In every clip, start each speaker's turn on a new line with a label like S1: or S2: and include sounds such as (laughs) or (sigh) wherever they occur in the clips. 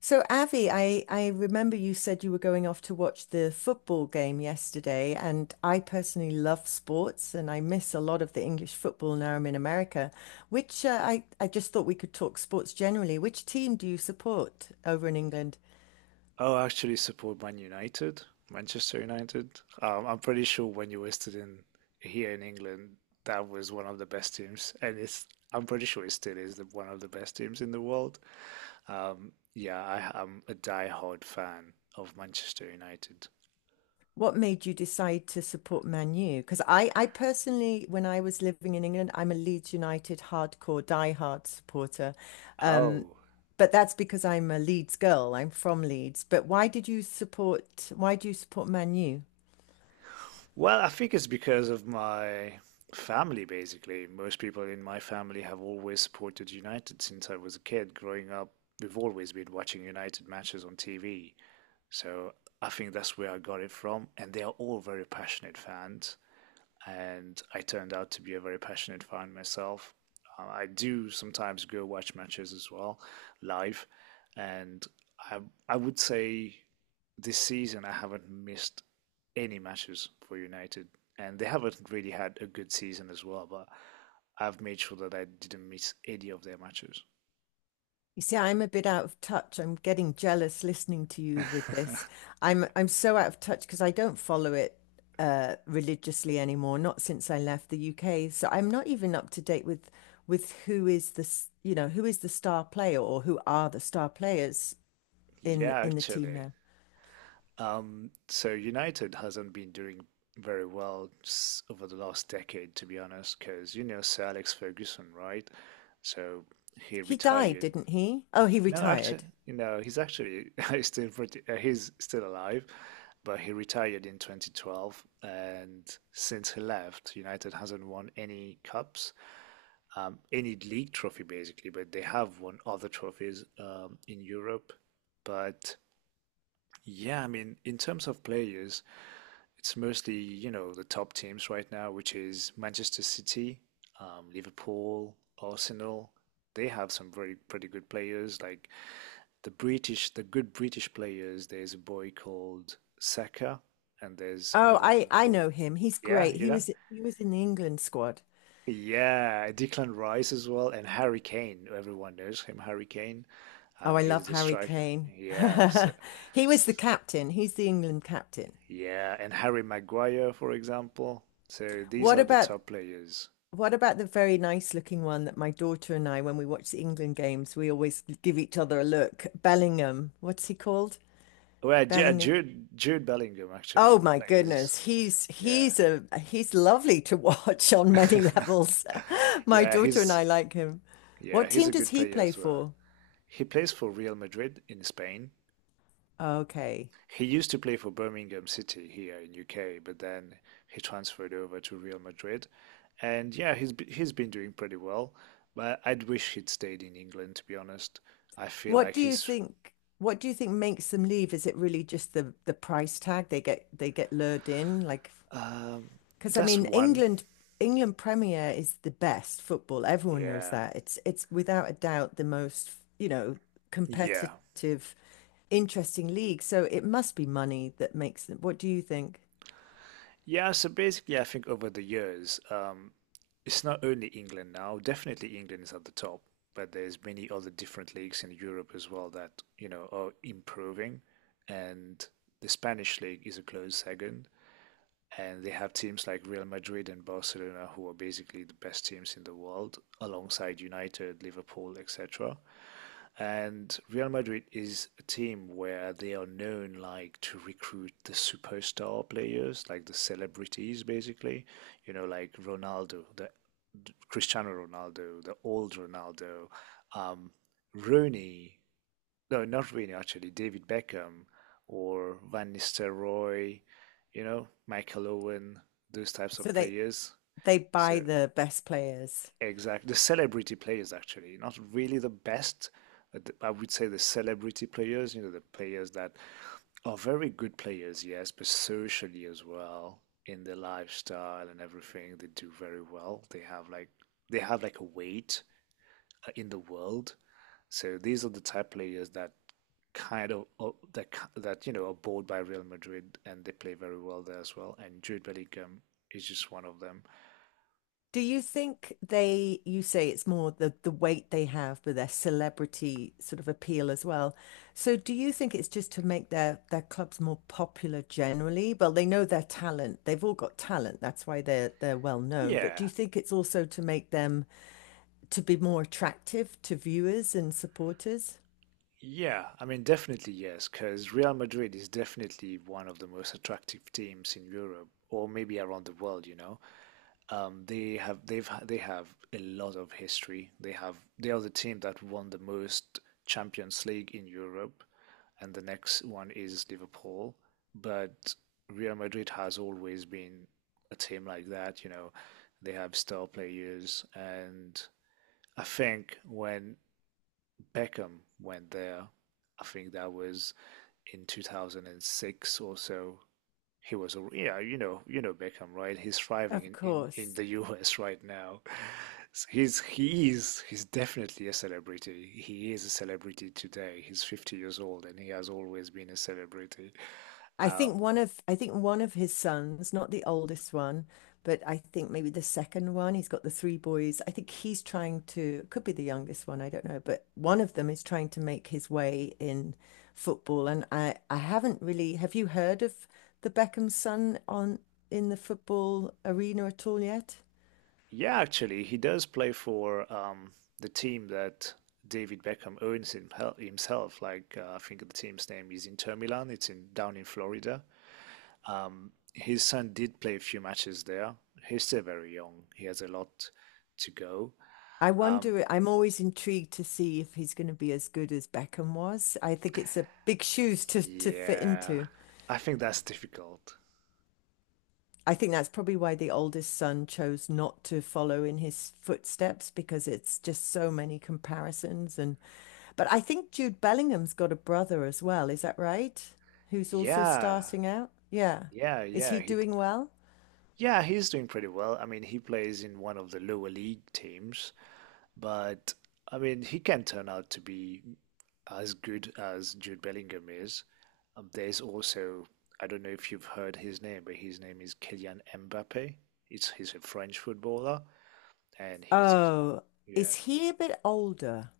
S1: So, Avi, I remember you said you were going off to watch the football game yesterday, and I personally love sports and I miss a lot of the English football now I'm in America, which I just thought we could talk sports generally. Which team do you support over in England?
S2: I'll actually support Man United, Manchester United. I'm pretty sure when you listed in here in England, that was one of the best teams, and it's, I'm pretty sure it still is one of the best teams in the world. Yeah, I am a diehard fan of Manchester United.
S1: What made you decide to support Man U? Because I personally, when I was living in England, I'm a Leeds United hardcore, diehard supporter. Um,
S2: Oh,
S1: but that's because I'm a Leeds girl. I'm from Leeds. But why did you support? Why do you support Man U?
S2: well, I think it's because of my family, basically. Most people in my family have always supported United since I was a kid. Growing up, we've always been watching United matches on TV. So I think that's where I got it from. And they are all very passionate fans. And I turned out to be a very passionate fan myself. I do sometimes go watch matches as well, live. And I, I would say this season I haven't missed any matches for United. And they haven't really had a good season as well. But I've made sure that I didn't miss any of their matches.
S1: You see, I'm a bit out of touch. I'm getting jealous listening to you with this. I'm so out of touch because I don't follow it religiously anymore, not since I left the UK. So I'm not even up to date with who is the who is the star player or who are the star players
S2: (laughs) yeah,
S1: in the team
S2: actually,
S1: now.
S2: Um, so United hasn't been doing very well over the last decade, to be honest, because you know Sir Alex Ferguson, right? So he
S1: He died,
S2: retired.
S1: didn't he? Oh, he
S2: No, actually,
S1: retired.
S2: you know, he's actually (laughs) he's still pretty, he's still alive, but he retired in 2012, and since he left, United hasn't won any cups, any league trophy basically, but they have won other trophies in Europe. But yeah, I mean, in terms of players, it's mostly, you know, the top teams right now, which is Manchester City, Liverpool, Arsenal. They have some very pretty good players, like the good British players. There's a boy called Saka, and there's
S1: Oh,
S2: another
S1: I
S2: one
S1: I
S2: called,
S1: know him. He's
S2: yeah,
S1: great.
S2: you
S1: He
S2: know,
S1: was he was in the England squad.
S2: yeah, Declan Rice as well, and Harry Kane. Everyone knows him, Harry Kane.
S1: Oh, I
S2: He's
S1: love
S2: the
S1: Harry
S2: striker.
S1: Kane.
S2: Yeah, so,
S1: (laughs) He was the captain. He's the England captain.
S2: yeah, and Harry Maguire, for example. So these
S1: What
S2: are the
S1: about
S2: top players.
S1: what about the very nice looking one that my daughter and I, when we watch the England games, we always give each other a look. Bellingham, what's he called?
S2: Well, yeah,
S1: Bellingham.
S2: Jude Bellingham actually.
S1: Oh
S2: He
S1: my
S2: plays.
S1: goodness, he's
S2: Yeah.
S1: he's a he's lovely to watch (laughs) on many
S2: (laughs)
S1: levels. (laughs) My
S2: Yeah,
S1: daughter and
S2: he's
S1: I like him.
S2: yeah,
S1: What
S2: he's
S1: team
S2: a
S1: does
S2: good
S1: he
S2: player
S1: play
S2: as well.
S1: for?
S2: He plays for Real Madrid in Spain.
S1: Okay.
S2: He used to play for Birmingham City here in UK, but then he transferred over to Real Madrid. And yeah, he's been doing pretty well, but I'd wish he'd stayed in England to be honest. I feel
S1: What
S2: like
S1: do you
S2: he's
S1: think what do you think makes them leave? Is it really just the price tag they get lured in like
S2: um
S1: because I
S2: that's
S1: mean,
S2: one.
S1: England, England Premier is the best football. Everyone knows
S2: Yeah.
S1: that. It's without a doubt the most, you know,
S2: Yeah.
S1: competitive, interesting league. So it must be money that makes them. What do you think?
S2: Yeah, so basically, I think over the years, it's not only England now. Definitely, England is at the top, but there's many other different leagues in Europe as well that, you know, are improving. And the Spanish league is a close second. And they have teams like Real Madrid and Barcelona, who are basically the best teams in the world, alongside United, Liverpool, etc. And Real Madrid is a team where they are known like to recruit the superstar players, like the celebrities basically, you know, like Ronaldo, the Cristiano Ronaldo, the old Ronaldo, um, Rooney, no, not Rooney actually, David Beckham or Van Nistelrooy, you know, Michael Owen, those types
S1: So
S2: of
S1: they
S2: players.
S1: they buy
S2: So
S1: the best players.
S2: exactly. The celebrity players, actually, not really the best. But I would say the celebrity players, you know, the players that are very good players, yes, but socially as well, in their lifestyle and everything, they do very well. They have like a weight in the world. So these are the type players that kind of that you know are bought by Real Madrid and they play very well there as well. And Jude Bellingham is just one of them.
S1: Do you think they, you say it's more the weight they have, but their celebrity sort of appeal as well. So do you think it's just to make their clubs more popular generally? Well, they know their talent. They've all got talent. That's why they're well known. But do you
S2: Yeah,
S1: think it's also to make them to be more attractive to viewers and supporters?
S2: yeah, I mean, definitely yes, because Real Madrid is definitely one of the most attractive teams in Europe or maybe around the world, you know. They they have a lot of history. They are the team that won the most Champions League in Europe, and the next one is Liverpool. But Real Madrid has always been a team like that, you know. They have star players, and I think when Beckham went there. I think that was in 2006 or so. He was, yeah, you know Beckham, right? He's thriving
S1: Of
S2: in
S1: course.
S2: the (laughs) US right now. So he's he's definitely a celebrity. He is a celebrity today. He's 50 years old and he has always been a celebrity.
S1: I think
S2: Um,
S1: one of I think one of his sons, not the oldest one, but I think maybe the second one, he's got the three boys. I think he's trying to, could be the youngest one, I don't know, but one of them is trying to make his way in football. And I haven't really, have you heard of the Beckham son on in the football arena at all yet?
S2: Yeah, actually, he does play for the team that David Beckham owns himself. Like I think the team's name is Inter Milan. It's in down in Florida. His son did play a few matches there. He's still very young. He has a lot to go.
S1: I
S2: Um,
S1: wonder, I'm always intrigued to see if he's going to be as good as Beckham was. I think it's a big shoes to fit
S2: yeah,
S1: into.
S2: I think that's difficult.
S1: I think that's probably why the oldest son chose not to follow in his footsteps because it's just so many comparisons and but I think Jude Bellingham's got a brother as well, is that right? Who's also
S2: Yeah,
S1: starting out? Yeah. Is he
S2: yeah. He
S1: doing well?
S2: yeah, he's doing pretty well. I mean, he plays in one of the lower league teams, but I mean, he can turn out to be as good as Jude Bellingham is. There's also, I don't know if you've heard his name, but his name is Kylian Mbappe. It's he's a French footballer, and
S1: Oh,
S2: yeah.
S1: is he a bit older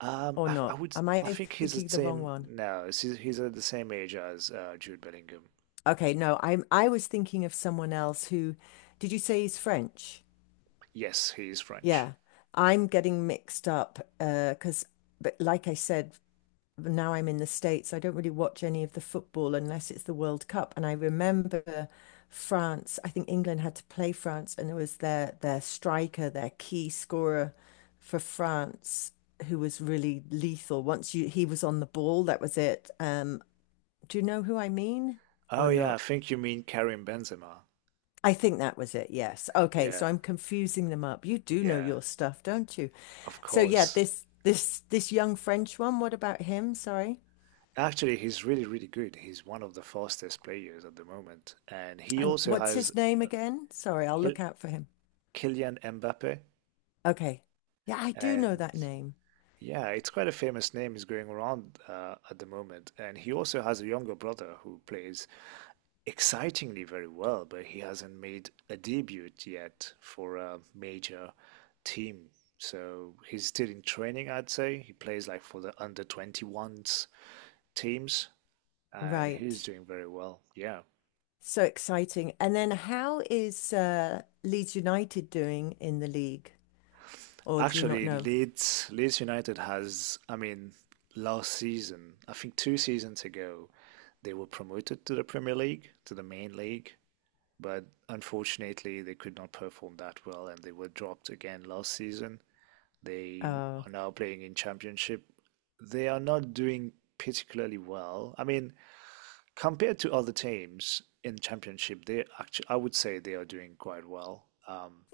S1: or
S2: I
S1: not?
S2: would
S1: Am I
S2: I think he's the
S1: thinking the wrong
S2: same.
S1: one?
S2: No, he's at the same age as Jude Bellingham.
S1: Okay, no, I was thinking of someone else who did you say he's French?
S2: Yes, he is French.
S1: Yeah. I'm getting mixed up 'cause but like I said now I'm in the States, I don't really watch any of the football unless it's the World Cup. And I remember France, I think England had to play France, and it was their striker, their key scorer for France, who was really lethal. Once you he was on the ball, that was it. Do you know who I mean or
S2: Oh yeah, I
S1: not?
S2: think you mean Karim Benzema.
S1: I think that was it, yes. Okay, so
S2: Yeah,
S1: I'm confusing them up. You do know
S2: yeah.
S1: your stuff, don't you?
S2: Of
S1: So yeah,
S2: course.
S1: this young French one, what about him? Sorry.
S2: Actually, he's really, really good. He's one of the fastest players at the moment. And he
S1: And
S2: also
S1: what's
S2: has
S1: his name again? Sorry, I'll
S2: Kyl-
S1: look out for him.
S2: Kylian Mbappe.
S1: Okay. Yeah, I do know
S2: And
S1: that name.
S2: yeah, it's quite a famous name is going around at the moment. And he also has a younger brother who plays excitingly very well, but he hasn't made a debut yet for a major team. So he's still in training, I'd say. He plays like for the under 21s teams, and he's
S1: Right.
S2: doing very well. Yeah.
S1: So exciting. And then how is Leeds United doing in the league? Or do you not
S2: Actually,
S1: know?
S2: Leeds United has, I mean, last season, I think two seasons ago, they were promoted to the Premier League, to the main league, but unfortunately, they could not perform that well and they were dropped again last season. They
S1: Oh.
S2: are now playing in Championship. They are not doing particularly well. I mean, compared to other teams in Championship, they actually, I would say they are doing quite well.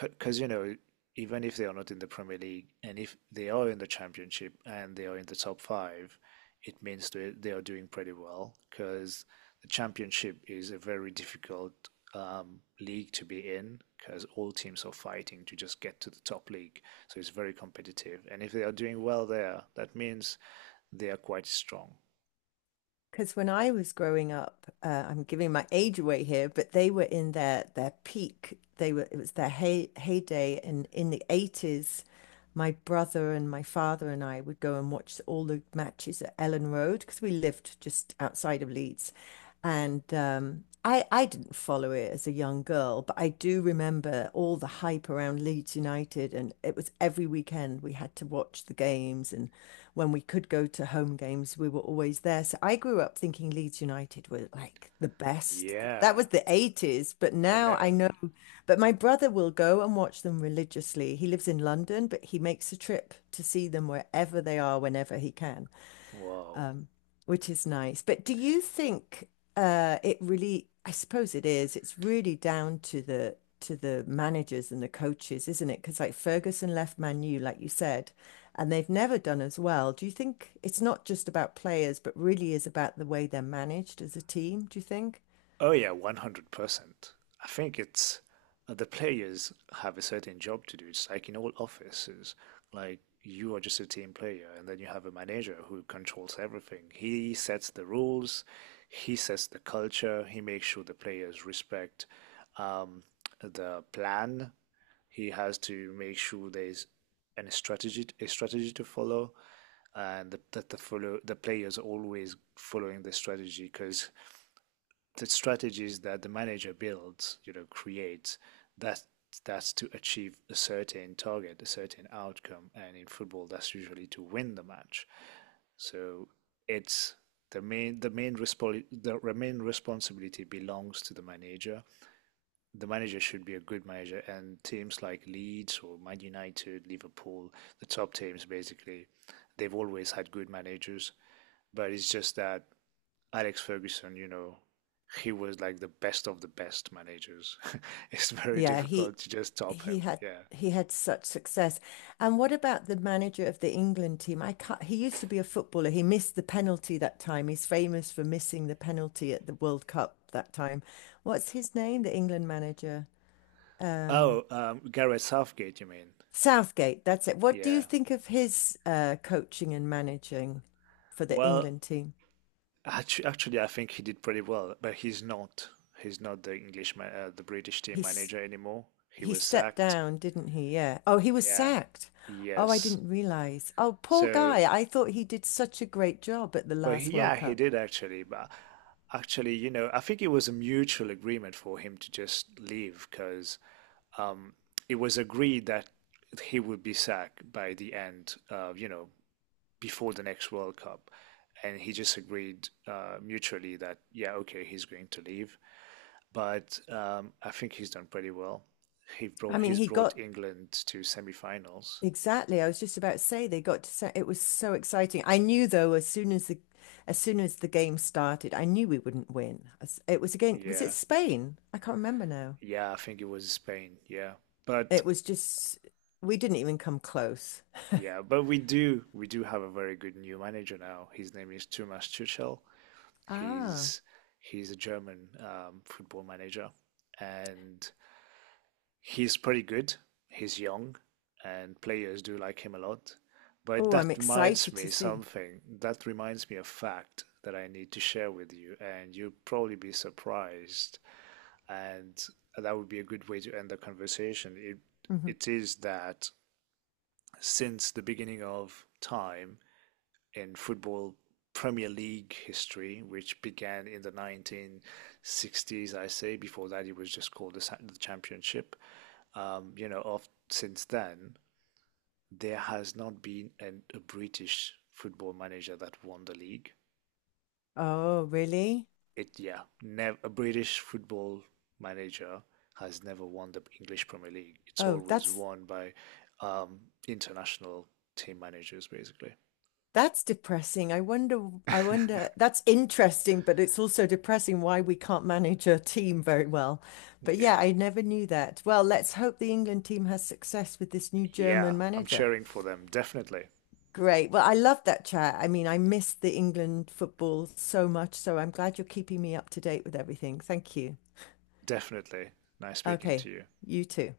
S2: Because you know even if they are not in the Premier League and if they are in the Championship and they are in the top five, it means they are doing pretty well because the Championship is a very difficult league to be in because all teams are fighting to just get to the top league, so it's very competitive. And if they are doing well there, that means they are quite strong.
S1: Because when I was growing up, I'm giving my age away here, but they were in their peak. They were it was their heyday, and in the 80s, my brother and my father and I would go and watch all the matches at Ellen Road because we lived just outside of Leeds, and I didn't follow it as a young girl, but I do remember all the hype around Leeds United, and it was every weekend we had to watch the games and when we could go to home games, we were always there. So I grew up thinking Leeds United were like the best. That
S2: Yeah,
S1: was the 80s, but
S2: I
S1: now I
S2: know.
S1: know. But my brother will go and watch them religiously. He lives in London, but he makes a trip to see them wherever they are, whenever he can
S2: Wow.
S1: um, which is nice. But do you think it really, I suppose it is, it's really down to the managers and the coaches, isn't it? Because like Ferguson left Man U, like you said, and they've never done as well. Do you think it's not just about players, but really is about the way they're managed as a team, do you think?
S2: Oh yeah, 100%. I think it's the players have a certain job to do. It's like in all offices, like you are just a team player, and then you have a manager who controls everything. He sets the rules, he sets the culture, he makes sure the players respect um, the plan. He has to make sure there's an strategy a strategy to follow, and that the players always following the strategy because the strategies that the manager builds, you know, creates, that that's to achieve a certain target, a certain outcome, and in football, that's usually to win the match. So it's the main responsibility belongs to the manager. The manager should be a good manager, and teams like Leeds or Man United, Liverpool, the top teams basically, they've always had good managers. But it's just that Alex Ferguson, you know, he was like the best of the best managers. (laughs) It's very
S1: Yeah,
S2: difficult to just top
S1: he
S2: him.
S1: had
S2: Yeah.
S1: he had such success. And what about the manager of the England team? I can't, he used to be a footballer. He missed the penalty that time. He's famous for missing the penalty at the World Cup that time. What's his name? The England manager. Um,
S2: Oh, Gareth Southgate, you mean?
S1: Southgate, that's it. What do you
S2: Yeah.
S1: think of his coaching and managing for the
S2: Well,
S1: England team?
S2: actually, I think he did pretty well, but he's not. He's not the the British team
S1: He's
S2: manager anymore. He
S1: he
S2: was
S1: stepped
S2: sacked.
S1: down, didn't he? Yeah. Oh, he was
S2: Yeah.
S1: sacked. Oh, I
S2: Yes.
S1: didn't realize. Oh, poor
S2: So,
S1: guy. I thought he did such a great job at the last
S2: yeah,
S1: World
S2: he
S1: Cup.
S2: did actually. But actually, you know, I think it was a mutual agreement for him to just leave because um, it was agreed that he would be sacked by the end, you know, before the next World Cup. And he just agreed mutually that, yeah, okay, he's going to leave. But I think he's done pretty well.
S1: I mean,
S2: He's
S1: he
S2: brought
S1: got
S2: England to semifinals.
S1: exactly. I was just about to say they got to say it was so exciting. I knew though, as soon as the game started, I knew we wouldn't win. As- it was again, was it
S2: Yeah,
S1: Spain? I can't remember now.
S2: yeah, I think it was Spain. Yeah, but
S1: It was just we didn't even come close.
S2: yeah, but we do have a very good new manager now. His name is Thomas Tuchel.
S1: Ah.
S2: He's he's a German football manager, and he's pretty good. He's young, and players do like him a lot. But
S1: Oh, I'm
S2: that reminds
S1: excited to
S2: me
S1: see.
S2: something. That reminds me of a fact that I need to share with you, and you'll probably be surprised. And that would be a good way to end the conversation.
S1: Hmm.
S2: It is that since the beginning of time, in football Premier League history, which began in the 1960s, I say. Before that, it was just called the Championship. You know, of, since then, there has not been a British football manager that won the league.
S1: Oh, really?
S2: It, yeah, a British football manager has never won the English Premier League. It's
S1: Oh,
S2: always
S1: that's
S2: won by um, international team managers, basically.
S1: That's depressing. I wonder, that's interesting, but it's also depressing why we can't manage a team very well. But yeah,
S2: Yeah,
S1: I never knew that. Well, let's hope the England team has success with this new German
S2: yeah, I'm
S1: manager.
S2: cheering for them, definitely.
S1: Great. Well, I love that chat. I mean, I miss the England football so much, so I'm glad you're keeping me up to date with everything. Thank you.
S2: Definitely. Nice speaking to
S1: Okay,
S2: you.
S1: you too.